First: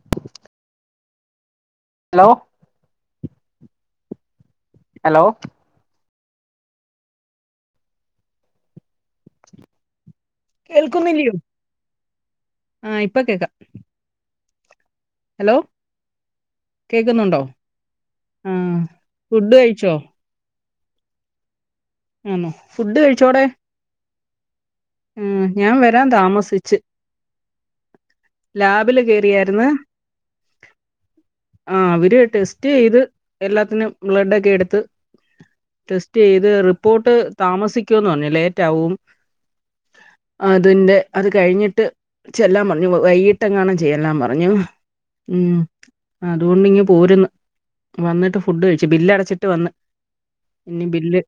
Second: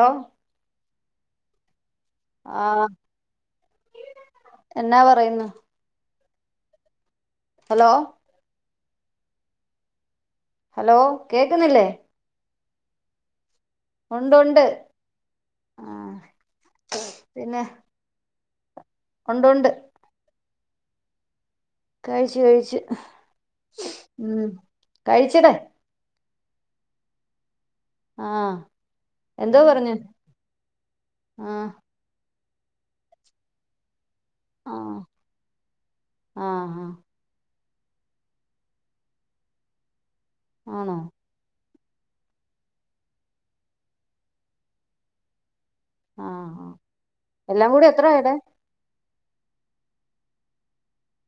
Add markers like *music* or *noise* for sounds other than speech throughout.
Hello hello ആ എന്നാ hello പറയുന്നു ഹലോ ഹലോ കേക്കുന്നില്ലേ ആ ഇപ്പം കേക്കാം ഉണ്ടുണ്ട് ഹലോ കേക്കുന്നുണ്ടോ പിന്നെ ആ ഉണ്ട് ഫുഡ് ഉണ്ട് കഴിച്ചോ കഴിച്ചു ആന്നോ കഴിച്ച് ഫുഡ് മം ഞാൻ വരാൻ താമസിച്ച് ആഹ് ലാബില് എന്തോ കേയറിയായിരുന്ന് പറഞ്ഞു ആഹ് ആ അവര് ടെസ്റ്റ് ടെ സ്റ്റ് ചെയ്ത് എല്ലാത്തിനും ബ്ലഡ് ഒക്കെ എടുത്ത് ആഹ് ടെസ്റ്റ് ചെയ്ത് ആഹ് ആഹ് റിപ്പോർട്ട് താമസി പറഞ്ഞ് ലേറ്റാകും അതിന്റെ ആണോ അത് കഴിഞ്ഞിട്ട് ചെല്ലാം പറഞ്ഞു വൈകിട്ടെങ്ങാനും ചെല്ലാൻ പറഞ്ഞു മം ആഹ് അതുകൊണ്ട് ആഹ് ഇങ്ങ് പോരുന്ന് എല്ലാം കൂടി എത്രയാടെ വന്നിട്ട് ഫുഡ് കഴിച്ചു ബില്ല് അടച്ചിട്ട് വന്ന് ഇനി ബില്ല്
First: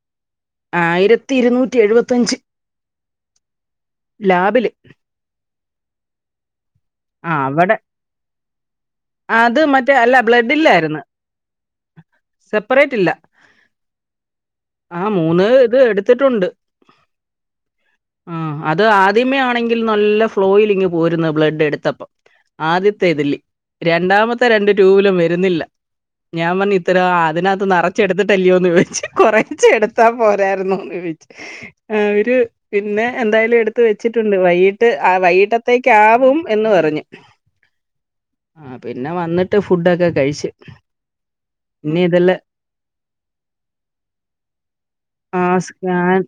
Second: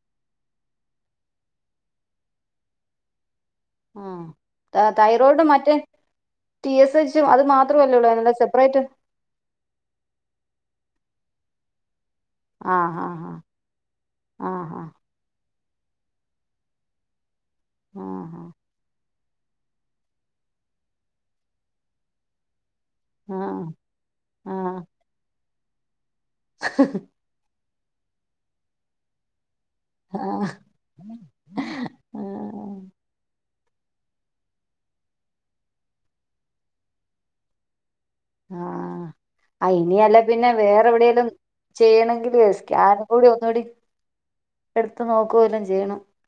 ആയിരത്തി ഇരനൂറ്റി എഴുപത്തിയഞ്ച് മം തൈറോയിഡ് മറ്റേ ടി എസ് എച്ച് ആ അത് അവിടെ മാത്രമല്ലേ ഉള്ളൂ അതിനുള്ള സെപ്പറേറ്റ് ആ അത് മറ്റേ അല്ല ബ്ലഡ് ഇല്ലാരിന്നു സെപ്പറേറ്റ് ആഹ് ഇല്ല ആഹ് ആഹ് ആ മൂന്ന് എടുത്തിട്ടുണ്ട് ആ ആഹ് ആഹ് അത് ആദ്യമയാണെങ്കിൽ നല്ല ഫ്ലോയിലിങ്ങ് പോരുന്നു ബ്ലഡ് എടുത്തപ്പം ആദ്യത്തെ ഇതിൽ ആഹ് രണ്ടാമത്തെ രണ്ട് ആഹ് ട്യൂബിലും വരുന്നില്ല ഞാൻ പറഞ്ഞ് ഇത്ര അതിനകത്ത് നറച്ചെടുത്തിട്ടല്ലയോന്ന് ചോദിച്ച് കൊറെ കുറച്ച് എടുത്താ ആഹ് ആഹ് പോരായിരുന്നൊ എന്ന് ചോദിച്ച് അവര് ആഹ് പിന്നെ എന്തായാലും എടു എടുത്ത് വെച്ചിട്ടുണ്ട്, വൈകിട്ട് വൈകിട്ടത്തേക്ക് ആകും എന്ന് പറഞ്ഞു ആ പിന്നെ വന്നിട്ട് ആ ഫുഡൊക്കെ ഇനിയല്ലേ കഴിച്ച്. പിന്നെ വേറെ എവിടെേലും ഇനി ഇതെല്ലാം ചെയ്യണമെങ്കില് സ്കാൻ കൂടി ഒന്നുകൂടി എടുത്ത് നോക്കുക ആ വല്ലോം ചെയ്യണം സ്കാൻ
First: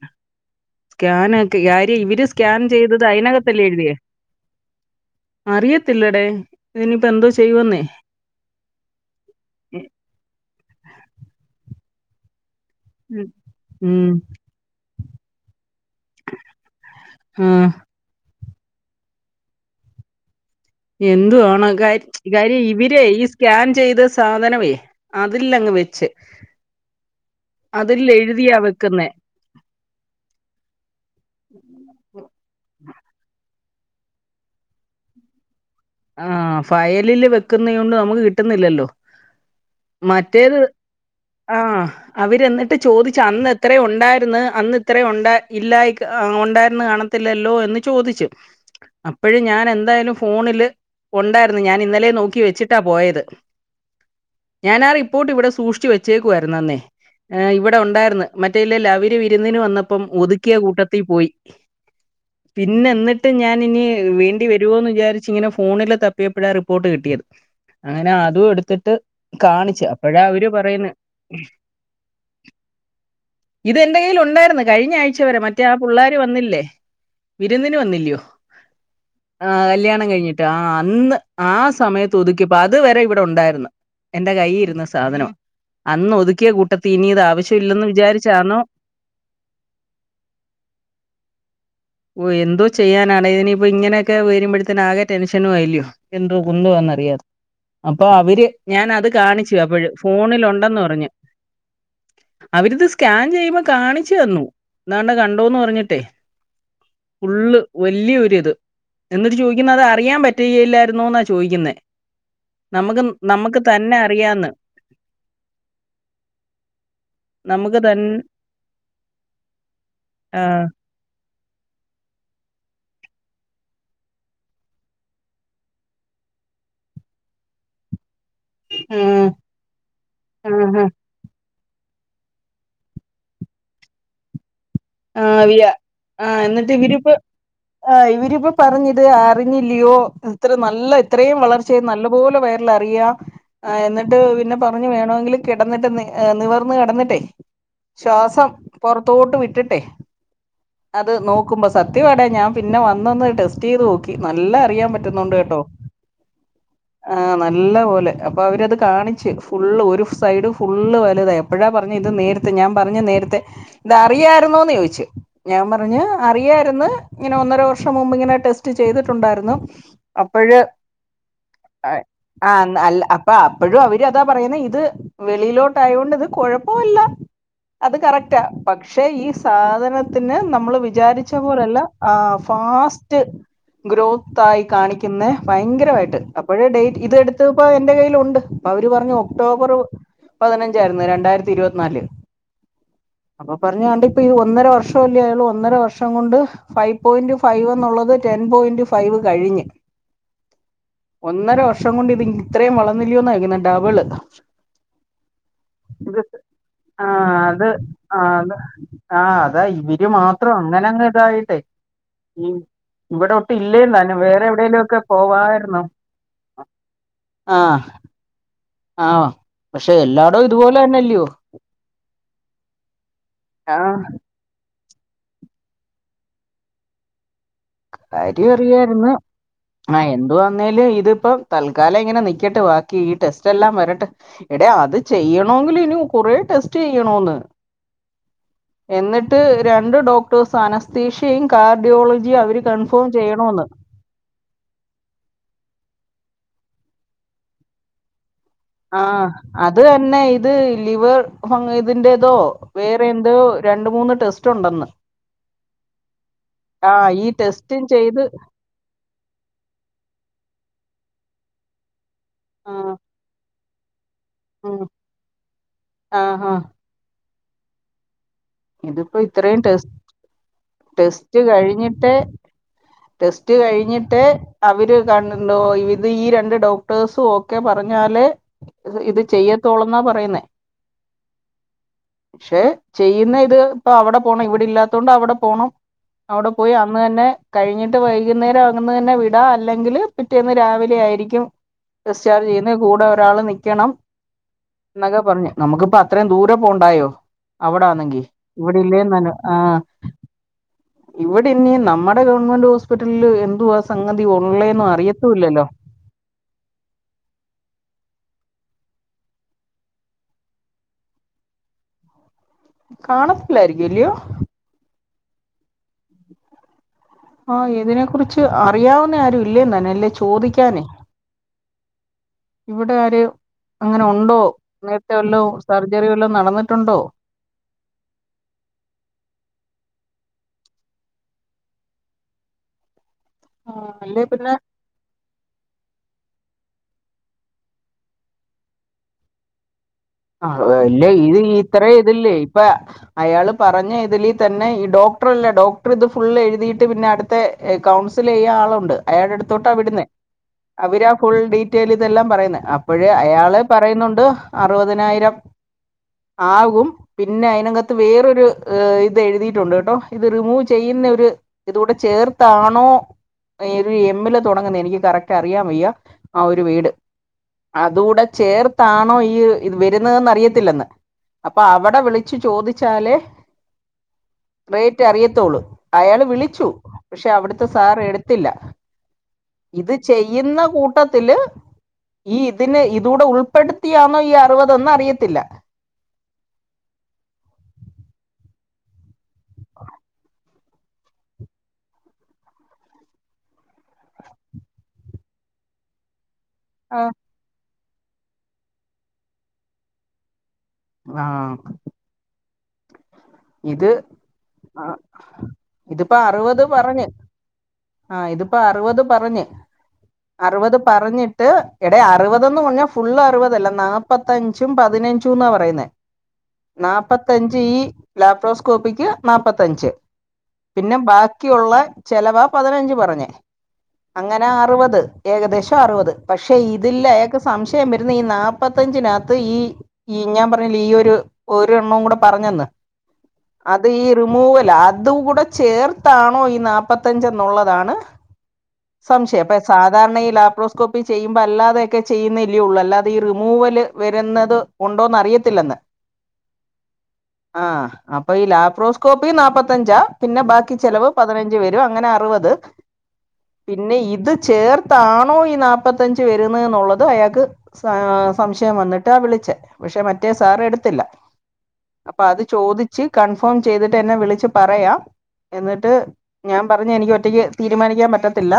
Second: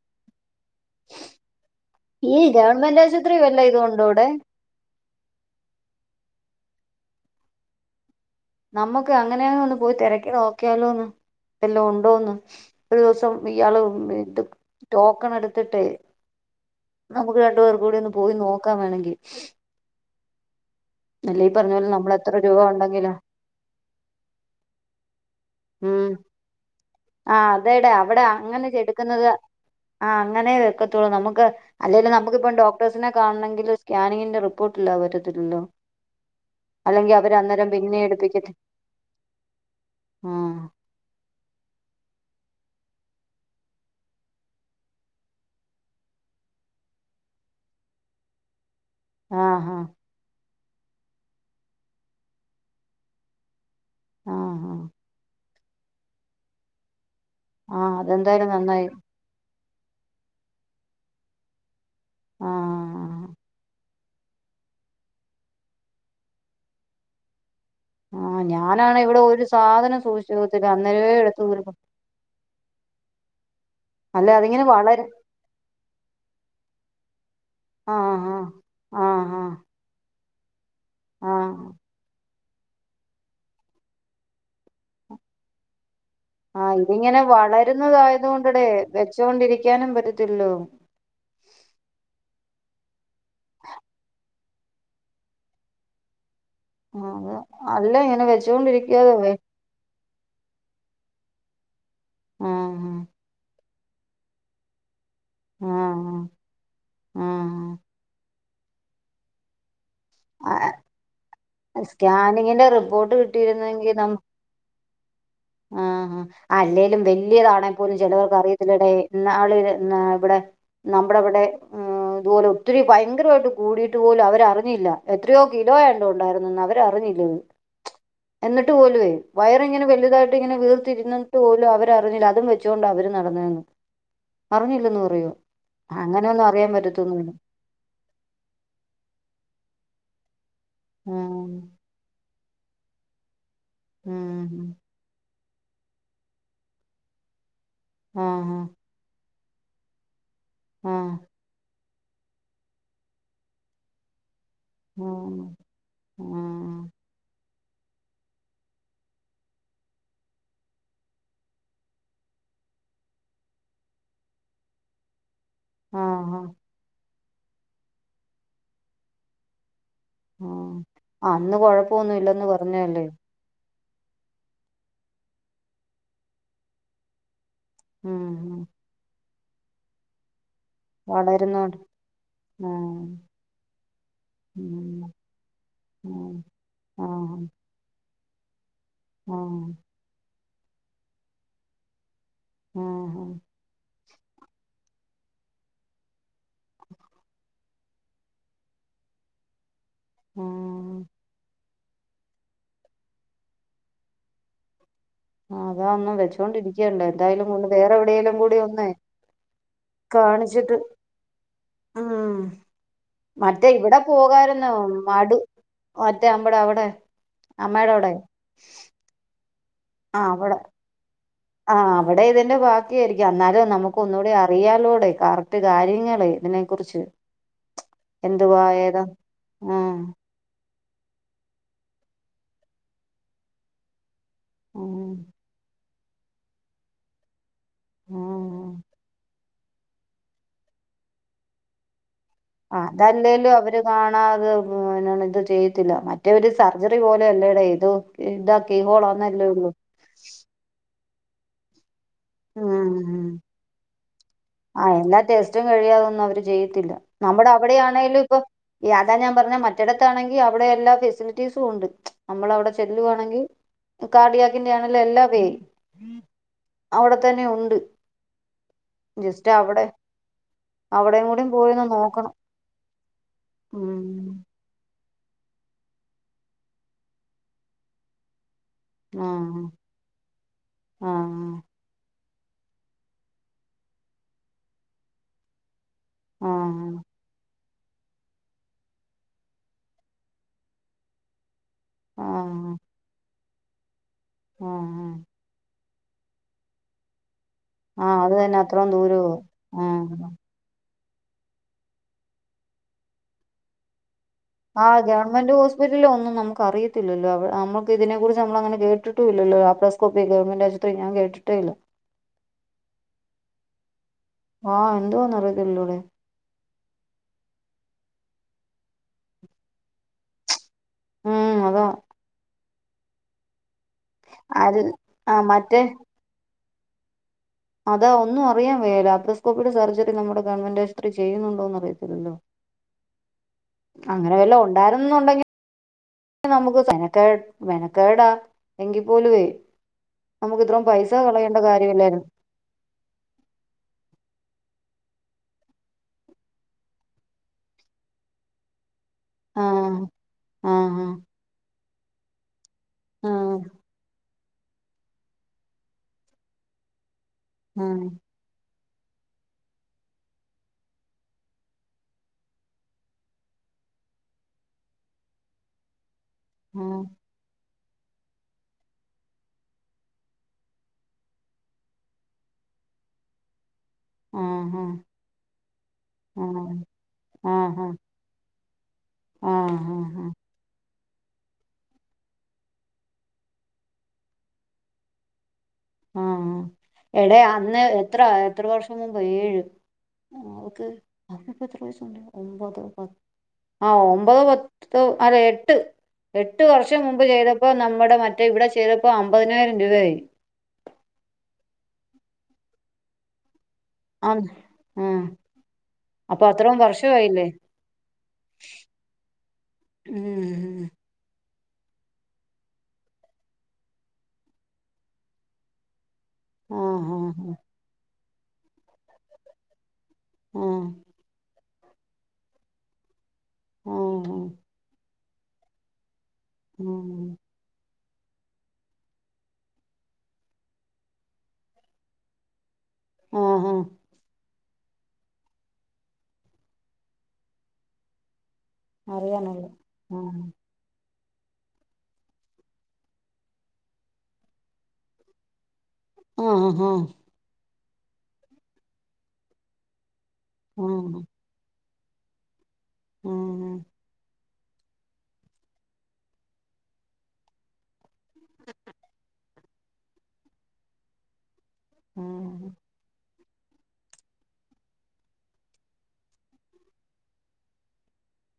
സ്കൻ ഒക്കെ കാര്യ ഇവര് ഈ സ്കാൻ ഗവൺമെന്റ് ചെയ്തത് ആശുപത്രി വല്ല അതിനതിനകത്തല്ലേ എഴുതിയേ ഇതുണ്ടോ അവിടെ അറിയത്തില്ലടേ ഇതിനിയിപ്പോ എന്തോ ചെയ്യുവെന്നേ നമ്മുക്ക് അങ്ങനെയാലു ഒന്ന് പോയി തെരക്കി നോക്കിയാലോന്ന് വെല്ലോം ഉണ്ടോന്ന് ഒരു ദിവസം ഇയാള് ഉം ഇത് ടോക്കൺ എടുത്തിട്ടേ *inaudible* നമുക്ക് ആ രണ്ടു പേർക്കൂടി ഒന്ന് പോയി നോക്കാം വേണെങ്കി എന്തുവാണോ ഖാര്ച് നമ്മൾ *unintelligible* എത്ര രൂപ കാര്യം ഇവരെ ഉണ്ടെങ്കിലാ ഈ സ്കാൻ ചെയ്ത സാധനവേ അതിൽ ലങ് ഉം വെച്ച് ആ അതേടെ അതിൽ അവ്ടെ എഴുതിയാ അങ്ങനെ വെക്കുന്നേ ചെടുക്കുന്നത് ആ അങ്ങനേ വെക്കത്തൊള്ളു നമുക്ക് അല്ലേലും നമുക്കിപ്പം ഡോക്ടേഴ്സിനെ കാൺണെങ്കില് സ്കാനിങ്ങിന്റെ റിപ്പോർട്ടില്ലാ അവര് തരുവല്ലോ ആ ഫയലില് വെക്കുന്നയോണ്ട് പിന്നെ നമുക്ക് എടുപ്പിക്കത്തി കിട്ടുന്നില്ലല്ലോ മറ്റേത് ആഹ് ആ അവര് എന്നിട്ട് ചോദിച്ച് അന്ന് എത്ര ഒണ്ടായിരുന്ന് അന്ന് ഇത്രേ ഒണ്ടാ ഇല്ലായി ആ ഒണ്ടായിര്ന്ന് കാണ ത്തില്ലല്ലോ എന്ന് ചോദിച്ച് അപ്പോഴും ഞാൻ ആഹ് ആഹ് എന്തായാലും ഫോണില് ഒണ്ടായിരുന്ന് ഞാൻ ഇന്നലെ നോക്കി വെച്ചിട്ടാ പോയത് ആഹ് ഞാനാ റിപ്പോർട്ട് ഇവിടെ സൂക്ഷിച്ചു വെച്ചേക്കുവാരുന്നെന്നേ ആ ഇവിടെ ആഹ് ഒണ്ടായിരുന്ന് അതെന്തായാലും നന്നായി മറ്റേല്ലലവിര് വിരുന്നിന് വന്നപ്പം ഒതുക്കിയ കൂട്ടത്തിപോയി പിന്നെ ആഹ് എന്നിട്ട് ഞാനിനി വേണ്ടി വരുവോന്ന് വിചാരിച്ച് ഇങ്ങനെ ഫോ ഫോണില് തപ്പിയപ്പൊഴാ റിപ്പോർട്ട് കിട്ടിയത് അങ്ങനെ ആഹ് അതും എടുത്ത്ട്ട് ഞാനാണെ ഇവിടെ ഒരു കാണിച്ച് സാധനം അപ്പഴാ സൂക്ഷിച്ചു അവര് വെക്കത്തില്ല പറയുന്നെ അന്നേരേ എടുത്ത് ഊരിപ്പോ ഇത് എൻ്റെ കയ്യിൽ അല്ല ഒണ്ടായ്ര്ന്ന് അതിങ്ങനെ കഴിഞ്ഞ വളരും ആഴ്ച വരെ മറ്റേ ആ പുള്ളാര് വന്നില്ലേ വിരുന്നിന് വന്നില്ല്യോ ആഹ് ആഹ് ആഹ് ആ ആഹ് കല്യാണം കഴിഞ്ഞി അന്ന് ആ ആഹ് സമയത്ത് ഒതു ക്കിപ്പാ അത് വരെ ഇവിടെ ഒണ്ടായിരുന്നു എന്റെ കയ്യീ ഇരുന്ന സാധനവാ അന്ന് ഒതുക്കിയ ആഹ് കൂട്ടത്തി ഇനി ഇതിങ്ങനെ ഇത് ആവശ്യം ഇല്ലെന്ന് വളരുന്നതായത് വിചാരിച്ചാണോ കൊണ്ടടേ വെച്ചോണ്ടിരിക്കാനും പറ്റത്തില്ലല്ലോ ഓ എന്തോ ചെയ്യാനാണ് ഇതിനിയിപ്പോ ഇങ്ങനെയൊക്കെ വയരുമ്പോഴത്തേന് ആകെ ടെൻഷനും ആയില്ല്യോ എന്തോ എന്തുവാന്നറിയോ ആഹ് അല്ല അപ്പോ ഇങ്ങനെ അവര് ഞാനത് വെച്ചോണ്ടിരിക്കാതെ കാണിച്ചു അപ്പൊഴ് ഫോണിലൊണ്ടെന്ന് പറഞ്ഞ് അവരിത് ആഹ് സ്കാൻ ചെയ്യുമ്പോ കാണിച്ചു തന്നു ദാണ്ടെ കണ്ടോന്ന് പറഞ്ഞിട്ടെ ആഹ് ഫുള്ള് ആഹ് വല്ല്യ ഒരിത് എന്നിട്ട് ചോദിക്കുന്നത് അറിയാൻ പറ്റുകയില്ലായിരുന്നോന്നാ ചോയീക്കുന്നെ സ്കാനിങ്ങിന്റെ നമുക്ക് റിപ്പോർട്ട് നമുക്ക് തന്നെ അറിയാന്ന് ആ ആ അല്ലേലും വെല്ല്യതാണെ നമുക്ക് പോലും തൻ ചെലവർക്ക് അറിയത്തില്ലടേ ന്നാള് ന്ന ഇവ്ടെ ആഹ് നമ്മുടെവിടെ ഇതുപോലെ ഒത്തിരി ഭയങ്കരവായിട്ട് കൂടിട്ട് പോലും അവരറിഞ്ഞില്ല എത്രയോ കിലോയാണ്ട് ഉണ്ടായിരുന്നെന്ന് അവരറിഞ്ഞി *unintelligible* എന്നിട്ട് പോലുവേ ആഹ് വയറിങ്ങെ വെലുതായിട്ട് ഇങ്ങനെ ആഹ് വീർത്തിര്ന്നി ട്ട് പോലും അവരറിഞ്ഞില്ല അതും വെച്ചോണ്ട് അവര് നടന്നൂന്ന് ആ വിയ ആ അറിയാൻ ന്നിട്ട് ഇവരിപ്പൊ പറ്റത്തൊന്നുമില്ല ആ ഇവരിപ്പോ പറഞ്ഞത് അറിഞ്ഞില്ലിയോ ഇത്ര നല്ല ഇത്രയും ആഹ് വളർച്ചയ നല്ലപോലെ വയറില് അറിയാം ആ എന്നിട്ട് പിന്നെ ഉം പറഞ്ഞു വേണവെങ്കിൽ കെടന്നിട്ട് നി നിവർന്ന് കെടന്നിട്ടേ ശ്വാസം ആഹ് പാെറത്തോട്ട് വിട്ടിട്ടെ അത് ആഹ് നോക്കുമ്പ സത്യവാടെ ഞാൻ പിന്നെ വന്നൊന്ന് ടെസ്റ്റെയ്ത് നോക്കി ന ല്ല അറിയാൻ പറ്റുന്നൊണ്ട് ആഹ് കേട്ടോ ആഹ് ആ ന നല്ല പോലെ അപ്പൊ അവരത് കാണിച്ച് ഫുള്ള് ഒരു സൈഡ് ഫുള്ള് വല്തായി അപ്പഴാ പറഞ്ഞെ ഇത് നേരത്തെ ഞാൻ പറഞ്ഞ് നേരത്തെ ഇത് അറിയായിരുന്നോന്ന് ചോയ്ച്ച് ഞാൻ പറഞ്ഞ് ആഹ് അറിയാരുന്ന് ഇങ്ങനെ ഒന്നര വർഷം മുമ്പ് ഇങ്ങനെ ടെസ്റ്റ് ചെയ്തിട്ടൊണ്ടായിരുന്നു അപ്പോഴ് ആഹ് അന്ന് കൊഴപ്പൊന്നും ഇല്ലെന്ന് ആ അല്ല പറഞ്ഞല്ലേ അപ്പ അപ്പോഴും അവര് അതാ പറയുന്ന ഇത് വെളിയിലോട്ട് ആയോണ്ട് ഇത് കൊഴപ്പവല്ല അത് ഉം കറക്റ്റാ ഉം പക്ഷെ ഈ സാധനത്തിന് ന മ്മള് വിചാരിച്ച വളരുന്നോണ്ട് പോലല്ല ആ ആഹ് ഫാസ്റ്റ് ഗ്രോത്തായി ഉം കാണിക്കുന്നെ ഭയങ്കരവായിട്ട് ഉം അപ്പോഴ ഡേറ്റ് ആഹ് ഇതെടുത്തപ്പ എന്റെ കയ്യിൽ ഉ ണ്ട് അപ്പോ അവര് പറഞ്ഞു ആഹ് ഒക്ടോബർ പതിനഞ്ചായിരുന്നു രണ്ടായിരത്തി ഇരുപത്തിനാല് ആഹ് അപ്പൊ പറഞ്ഞ് *unintelligible* ണ്ട് ഇപ്പോ ഈ ഒന്നര വർഷല്ലേ അയോള് ഒന്നര വർഷം കൊണ്ട് ഫൈവ് പോയിന്റ് ഫൈവ് എന്നുള്ളത് ടെൻ പോയിന്റ് ഫൈവ് കഴിഞ്ഞ് ആഹ് ഒന്നര വർ വർഷം കൊണ്ട് ഇതി ഇത്രയും വളർന്നില്ലോന്നാ ഇതിനെ ഡബിള് ആ അതാ ഒന്നും ഇത് വെച്ചോണ്ടിരിക്കണ്ട ആ എന്തായാലും അത് ഒന്ന് വേറെ ആ എവിടെലും അത് കൂടി ഒന്നേ ആ അതാ ഇവര് മാത്രം അങ്ങനങ്ങ് ഇതായിട്ടെ ഉം മറ്റേ ഇവിടെ പോകായിരുന്നു ഒക്കെ മടു പോവായിരുന്നു മറ്റേ നമ്മടെ അവിടെ അമ്മേടാവിടെ ആ പക്ഷെ എല്ലാടോം ഇതുപോലന്നെ അല്ലേയോ ആഅവിടെ ഇതിന്റെ ബാക്കിയായിരിക്കും എന്നാലും നമുക്ക് ഒന്നുകൂടി അറിയാലോ ടെ കറക്റ്റ് കാര്യങ്ങളെ ഇതിനെ കുറിച്ച് കാര്യം എന്തുവാ ഏതാ അറിയായിരുന്നു ആ ആഹ് എന്തു വന്നേലും ഇ ഇതിപ്പം തൽക്കാലം ഇങ്ങനെ നിക്കട്ട് ബാക്കി ഈ ടെസ്റ്റ് എല്ലാം വരട്ട് എടെ അത് ആഹ് ചെയ്യണോങ്കിലും ഇനി കുറേ ടെസ്റ്റ് ചെയ്യണോന്ന് ആഹ് എന്നിട്ട് രണ്ട് ഡോക്ടേഴ്സ് അനസ്തെഷ്യയും കാർഡിയോളജിയും അവര് ആ കൺഫേം അതല്ലേലും ചെയ്യണോന്ന് അവര് കാണാതെ ഇത് ചെയ്യത്തില്ല മറ്റേര് സർജറി പോലെ അല്ലേടെ ഇത് ഇതാ ആ കീഹോളാന്നല്ലേ ഉള്ളൂ അത് തന്നെ ഇത് ലിവർ ഇതിന്റെതൊ വേറെ എന്തോ രണ്ട് മൂന്ന് ടെസ് ആഹ് എല്ലാ ടേസ്റ്റും കഴിയാതൊന്നും അവര് ചെയ്യത്തില്ല ആഹ് ഈ നമ്മുടെ ടെസ്റ്റും അവിടെയാണേലും ചെയ്ത് ഇപ്പൊ അതാ ഞാൻ പറഞ്ഞ മറ്റെടുത്താണങ്കി അവിടെ എല്ലാ ഫെസിലി റ്റിസും ഉണ്ട് നമ്മൾ അവിടെ ആഹ് ചെല്ലുവാണെങ്കിൽ കാടിയാക്കിന്റെ ഉം ആണെലും എല്ലാ വേ ആഹ് ആഹ് അവിടെ തന്നെ ഉണ്ട് ഇതിപ്പോ ജസ്റ്റ് ഇത്രയും അവിടെ ടെസ് അവിടെയും ടെസ്റ്റ് കൂടി പോയൊന്ന് കഴിഞ്ഞിട്ടെ നോക്കണം ടെസ്റ്റ് കഴിഞ്ഞിട്ടെ ഉം അവര് കാണുണ്ടോ ഇത് ഈ രണ്ട് ഡോക്ടേഴ്സും ഓക്കെ പറഞ്ഞാലെ ഇത് ആഹ് ചെയ്യത്തോളെന്നാ പറയുന്നേ ആഹ് പക്ഷെ ചെയ്യുന്ന ഇത് ഇപ്പൊ അവിടെ പോണം ഇവിടെ ഇല്ലാത്ത കൊണ്ട് അവിടെ പോണം അവിടെ പോയി ആഹ് അന്ന് തന്നെ കഴിഞ്ഞിട്ട് വൈകുന്നേരം അന്ന് തന്നെ വിടാ അല്ലെങ്കില് പിറ്റേന്ന് രാവിലെ ആയിരിക്കും ഡിസ്ചാർജ് ചെയ്യുന്ന ആഹ് കൂടെ ഒരാള് നിക്കണം ആഹ് ആഹ് എന്നൊക്കെ പറഞ്ഞു നമുക്കിപ്പ അ അത്രയും ദൂര പോണ്ടയൊ ആഹ് അവിടന്നെങ്കി അത് തന്നെ ഇവിടെ അത്രോം ഇല്ലേന്ന് ദൂരവോ ആഹ് ഇവിടെ ഇനി നമ്മുടെ ഗവൺമെന്റ് ഹോസ്പിറ്റലില് എന്തുവാ സ ആഹ് ഗവൺമെന്റ് ഹോസ്പിറ്റല് ഒന്നും നമുക്ക് അറിയത്തില്ലല്ലോ അവ നമ്മ ഇതിനെ കുറിച്ച് നമ്മൾ അങ്ങനെ കേട്ടിട്ടു ഇല്ലല്ലോ ലപ്രോസ്കോപ്പി ഗവൺമെന്റ് ആശുപത്രി ഞാൻ കേട്ടിട്ടെ ഇല്ല കാണത്തില്ലായിരിക്കും ഇല്ലയോ എന്തവാന്നറിയത്തില്ലലോടെ ആ ഇതിനെ കുറിച്ച് അറിയാവുന്ന ആരും ഇല്ലന്നെ താന്നും ല്ലേ ചോദിക്കാനേ ഉം അത ഇവിടെ ആര് അങ്ങനെ ഉണ്ടോ അത് നേരത്തെ ആഹ് വല്ലോം മറ്റേ സർജറി വല്ലോം നടന്നി ട്ടുണ്ടോ അതാ ഒന്നും അറിയൻ വേലാ ലാപ്രോസ്കോപ്പിയുടെ സർജറി നമ്മുടെ ഗവൺമെന്റ് ആശുപത്രി ചെയ്യുന്നുണ്ടോന്ന് അറിയത്തില്ലല്ലോ ആഹ് അല്ലേ അങ്ങനെ പിന്നെ വല്ല ഉണ്ടായിരുന്നുണ്ടെങ്കി നമുക്ക് മെനക്കേ മെനക്കേടാ എങ്കിൽ പോലുവേ നമുക്ക് ആഹ് ഇത്രോം ഇല്ലേ പൈസ ഇത് കളയേണ്ട ഇത്ര കാര്യമില്ലായിരുന്നു ഇത്ല്ലേ ഇപ്പ അയാള് പറഞ്ഞ ഇതില് തന്നെ ഈ ഡോക്ടർ അല്ല ഡോക്ടർ ഇത് ഫുള്ള് എഴുതീട്ട് പിന്നെ അട്ത്ത കൗൺസില് ചെയ്യാ ആളവ്ടാ അയാടെ അട്ത്തോട്ടാ വിടുന്നെ ആഹ് ആഹ് അവരാ ഫുൾ ഡീറ്റെയിൽ ഇതെല്ലാം പറയുന്നേ അപ്പോഴെ ആഹ് അയാള് പറയുന്നുണ്ട് അറുപതിനായിരം ആകും. പിന്നെ അയ്നകത്ത് ആഹ് വേറൊരു ഹ് ഇത് എഴുതിട്ടുണ്ട് ട്ടോ, ഇത് റിമൂവ് ചെയ്യുന്ന ഒര് ഇതൂടെ ചേർത്താണോ? എത് എമ്മില് തുടങ്ങുന്ന എനിക്ക് കറക്റ്റ് അറിയാൻ വയ്യ ആഹ് ഒരു വീട്. അതു കൂടെ ചേർത്താണോ ഈ ഇത് വരുന്നതെന്ന് അറിയത്തില്ലെന്ന്. അപ്പൊ അവിടെ വിളിച്ചു ചോദിച്ചാലേ.. ആഹ് ആഹ് റേറ്റ് അറിയത്തോളു അയാള് ആഹ് വിളിച്ചു, പക്ഷെ അവിട്ത്തെ ആഹ് സാറ് എടുത്തില്ല. ഇത് ആഹ് ആഹ് ചെയ്യുന്ന കൂ ട്ടത്തില് ഈ ഇതിന് ഇതൂടെ ഉൾപ്പെടുത്തിയാണോ ഈ അറുപതെന്ന് അറിയത്തില്ല. ആഹ് എടെ അന്ന് എത്ര എത്ര വർഷം മുമ്പ് ഏഴ് അവക്ക് ഇപ്പ എത്ര വയസുണ്ട് ഒമ്പത് പ ആ ഒമ്പതോ പത്തോ അല്ല എട്ട്. എട്ട് വർഷം ആ മുമ്പ് ചെയ്തപ്പോ നമ്മടെ മറ്റേ ഇവിടെ ചെയ്തപ്പോ അമ്പതിനായിരം രൂപയായി ആഹ് അം ആ.. ഇത്പ്പ അപ്പൊ അറുപത് അത്രയും പറഞ്ഞ് വർഷമായില്ലേ ആഹ് ഇത്പ്പ അറ്പത് പറഞ്ഞ്. അറ്പത് ഉം പറഞ് ട്ട് എടെ അറ്പതന്ന് പറഞ്ഞാ ഫുള്ള് അറുപതല്ല. നാല്പ്പത്തഞ്ചും പതിനഞ്ചും എന്നാ പറയുന്നേ ആഹ് ആഹ് നാപ്പത്തഞ്ച് ഈ ലാപ്രോസ് കോപ്പിക്ക് നാപ്പത്തഞ്ച് ആഹ് പിന്നെ ബാക്കിയുള്ളെ ചെലവ് പതിനഞ്ച് പറഞ്ഞേ ആഹ് അങ്ങനെ അറുപത് ഏകദേശം അറുപത് പക്ഷെ ഇതിൽ ആഹ് അയാൾക്ക് സംശയം *unintelligible* ഈ നാല്പ്പത്തഞ്ചിനകത്ത് ഈ ഈ ഞാൻ പറഞ്ഞില്ലെ ഈ ഒരു ഒരെണ്ണവും കൂടെ പറഞ്ഞന്ന്. ആഹ് ആഹ് അത് ഈ റിമൂവൽ ല അതും കൂടെ ചേർത്താണോ ഈ നാൽപതഞ്ച് എന്നുള്ളതാണ് സംശയം അപ്പൊ അറിയാനുള്ള സാധാരണ ഈ ആഹ് ലാപ്രോസ്കോപി ചെയ്യുമ്പ അല്ലാതെയൊക്കെ ചെയ്യുന്നല്ല്യേയുള്ളൂ അല്ലാതെ ഈ റിമൂവല് വരുന്നത് ഉണ്ടോന്ന് അറിയത്തില്ലെന്ന്. ആ ആ ആ ആ അപ്പൊ ഈ ലാപ്രോസ്കോപ്പി നാപ്പത്തഞ്ചാ പിന്നെ ബാക്കി ചെലവ് ആഹ് പതിനഞ്ച് വ *unintelligible* അങ്ങനെ അറുപത് ആഹ് പിന്നെ ഇത് ചേർത്താണോ ഈ നാപ്പത്തഞ്ച് വരുന്നത് ന്നുള്ളത് അയാൾക്ക് സാ സംശയം വന്നിട്ട് ആ വിളി ച്ച് പക്ഷെ മറ്റേ സാർ എടുത്തില്ല അപ്പൊ അത് ആഹ് ചോദി കൺഫോം ചെയ്തിട്ട് എന്നെ വിളിച്ച് പറയാം എന്നിട്ട് ഞാൻ പറഞ്ഞു എനിക്ക് ഒറ്റക് തീരുമാനിക്കാൻ പറ്റത്തില്ല.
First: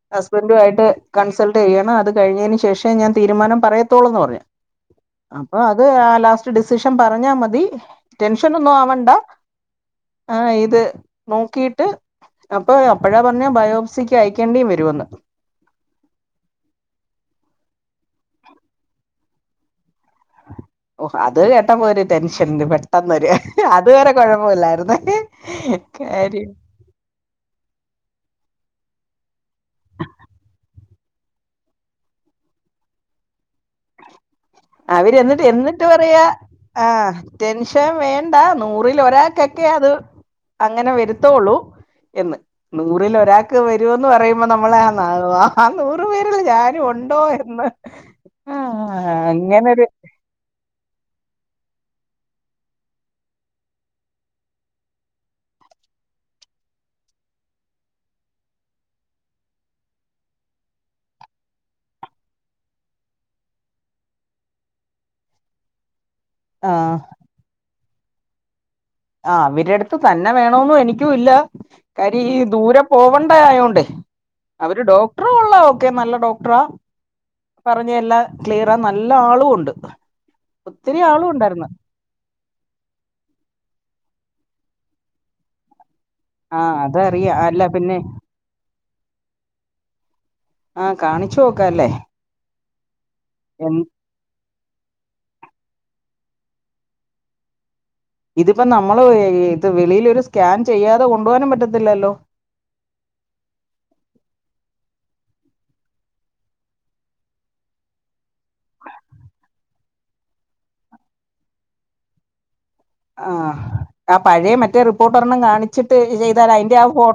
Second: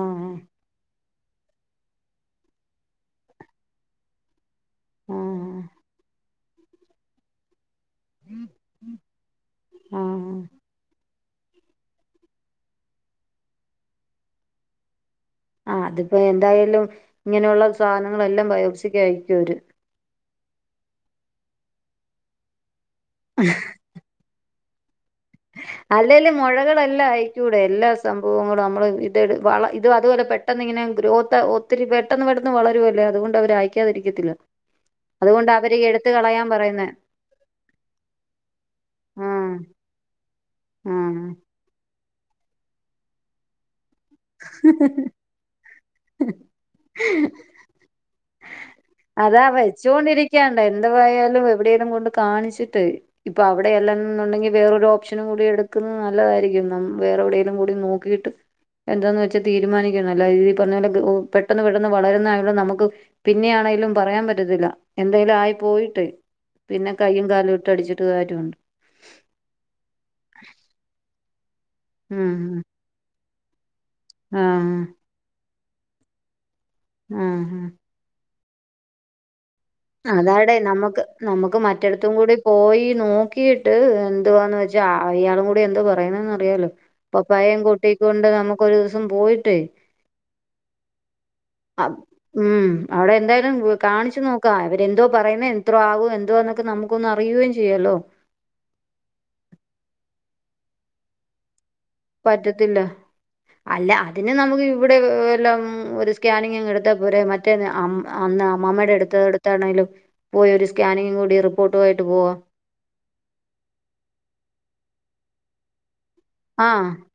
ആഹ് ഹസ്ബൻറു ആയിട്ട് കൺസൾട്ട് ചെയ്യണം. അത് കഴിഞ്ഞതിന് ശേഷം ഞാൻ തീരുമാനം പറയത്തോള്ളൂ എന്ന് പറഞ്ഞു. അപ്പൊ ആഹ് അത് ആ ലാസ്റ്റ് ഡിസിഷൻ പറഞ്ഞാ മതി. ടെൻഷൻ ഒന്നും ആവണ്ട ആഹ് ആ ഇത് നോക്കിട്ട് അപ്പൊ അപ്പഴാ പറഞ്ഞ ബയോപ്സിക്ക് അയക്കേണ്ടേ വരുമെന്ന്. ആ അതിപ്പോ എന്തായാലും ഇങ്ങനെയുള്ള സാധനങ്ങളെല്ലാം ബയോപ്‌സിക്ക് അയക്കും അവര്. ഓ അത് കേട്ടപ്പോ ഒരു ടെൻഷൻ പെട്ടെന്ന് അത് വരെ കുഴപ്പല്ലായിരുന്നു. അല്ലേലും മുഴകളെല്ലാം ആയി. ടെ എല്ലാ സംഭവങ്ങളും നമ്മള് ഇത് വ ഇത് അതുപോലെ പെട്ടെന്ന് ഇങ്ങനെ ഗ്രോത്ത് ഒത്തിരി പെട്ട *unintelligible* *unintelligible* *unintelligible* വളരുലെ അതുകൊണ്ട് അവര് അയക്കാതിരിക്കത്തില്ല. അവര് എന്നിട്ട് അതുകൊണ്ട് അവര് എന്നിട്ട് എടുത്ത് പറയാ. കളയാൻ ആ പറയുന്നേ ടെൻഷൻ വേണ്ട നൂറിൽ ആഹ് ഒരാൾക്കൊക്കെ അത് അങ്ങനെ ആഹ് വരുത്തുള്ളൂ എന്ന് നൂറിൽ ഒരാക്ക് ന്ന് പറയുമ്പോ നമ്മളൊ ആ നൂറ പേരുള്ള ഞാനും ഉണ്ടോ എന്ന് ആ, അതാ അങ്ങനൊരു വെച്ചുകൊണ്ടിരിക്കണ്ടായി എന്തായാലും എവിടെലും കൊണ്ട് കാണിച്ചിട്ട് ഇപ്പൊ അവിടെയല്ലുണ്ടെങ്കിൽ വേറൊരു ഓപ്ഷനും കൂടി എടു നല്ലതായിരിക്കും ന വേറെ എവിടെേങ്കലും കൂടി നോക്കിയിട്ട് എന്താെന്ന് വെച്ചൽ തീരുമാനിക്കുന്നു അല്ലഈ പറഞ്ഞ പോലെ പെട്ടെന്ന് പെട്ടന്ന് വളരുന്ന ആണെ നമുക്ക് പിന്നെയാണെങ്കിലും ഒന്നും പറയാൻ പറ്റത്തില്ല എന്തേലും ആയി പോയിട്ട് ആ പിന്നെ കയ്യും കാലും ഇട്ട് അടിച്ചിട്ട് കാര്യുണ്ട് ആ അവരുടുത്ത് തന്നെ വേണന്നും എനിക്കും ഇല്ല കാര്യ ഉം ഈ ദൂരെ പോവണ്ട ആയോണ്ട് ആഹ് അവര് ഡോക്ടറ ഉള്ള ഒക്കെ നല്ല ഡോക്ടറാ ആ ക്ലിയറ ആ നല്ല ആളും ഉണ്ട് അതാടെ ഒത്തിരി നമുക്ക് ആളും നമുക്ക് ഉണ്ടായിരുന്നു മറ്റടത്തും കൂടി പോയി നോക്കിയിട്ട് എന്ന് വെച്ചാ അയാളും കൂടി എന്ത് പറയുന്നന്ന് ആ അറിയാലോ അതറിയാം പപ്പപ്പായയും അല്ല കുട്ട പിന്നെ കൊണ്ട് നമുക്കൊരു *unintelligible* പോയിട്ടേ ആഹ് കാണി ഉം അവിടെ എന്തായാലും എന്ത് കാണിച്ചു നോക്ക് ക്കാ ആ ഇവരെന്തോ പറയുന്നത് എത്രോ ആകോ എന്തോന്നൊക്കെ നമുക്കൊ ഒന്ന് അറിയുകയും ചെയ്യാലോ ഇതിപ്പോ നമ്മള് ഇത് വെളിലൊരു സ്കാൻ ചെയ്യാതെ കൊണ്ടുപകാനും പറ്റത്തി പറ്റത്തില്ല അല്ല അതിന് നമുക്ക് ഇവിടെ എല്ലാം ഒരു സ്കാനിംഗ് അങ്ങ് എടുത്ത പോരെ മറ്റേ അം അന്ന് അമ്മമ്മേടെ അടുത്ത് എടുത്തണേലും പോയി ഒരു സ്കാനിങ്ങും കൂടി റിപ്പോർട്ടു ആയിട്ട് പോവാം ആഹ് ആ പഴയ മറ്റേ റിപ്പോർട്ട് കാണിച്ചിട്ട് ചെയ്താൽ അതിന്റെ ആ ഫോ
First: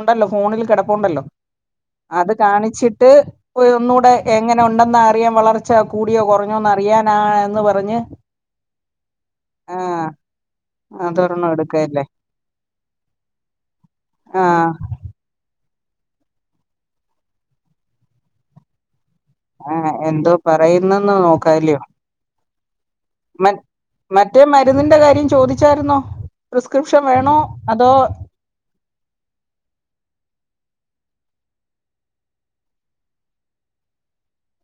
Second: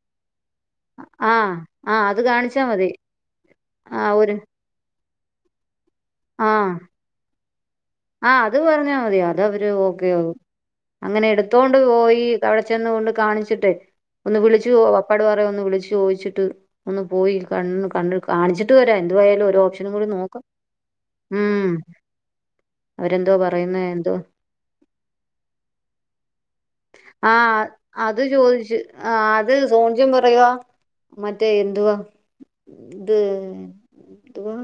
ഉണ്ടല്ലോ ഫോണിൽ കിടപ്പുണ്ടല്ലോ ആ ആ അത് കാണിച്ചാൽ മതി കാണിച്ചിട്ട് ആ ഒന്നുടെ ഒരു എങ്ങനെ ഉണ്ട് എന്ന് അറിയൻ വളർച്ച കൂടിയോ കുറഞ്ഞോന്ന് അറിയാനാ എന്ന് പറഞ്ഞ് ആഹ് അത് പറഞ്ഞാൽ മതി അത് അവര് ആ, ഓക്കെ ആകും അങ്ങനെ അതൊരെണ്ണം എടുത്തോണ്ട് എടുക്കല്ലേ പോയി അവിടെ ചെന്ന് കൊണ്ട് കാണിച്ചിട്ടേ ഒന്ന് ആഹ് വിളിച്ചു അപ്പാട് പറയും ഒന്ന് വിളിച്ചു ചോദിച്ചിട്ട് ഒന്ന് പോയി കണ്ണ് ക കാണിച്ചിട്ട് വരാരുന്നു ആഹ് എന്തോ പറയുന്നന്ന് ഉം നോക്കാലോ അവരെന്തോ മ പറയുന്നത് എന്തോ മറ്റേ മരുന്നിന്റെ കാര്യം ചോദിച്ചായിരുന്നോ പ്രിസ്ക്രിപ്ഷൻ വേണോ ആഹ് അതോ അത് ചോദിച്ചു ആ അത് സോൺചൻ പറയ മറ്റേ എന്തുവാ ഇത് എതുവാ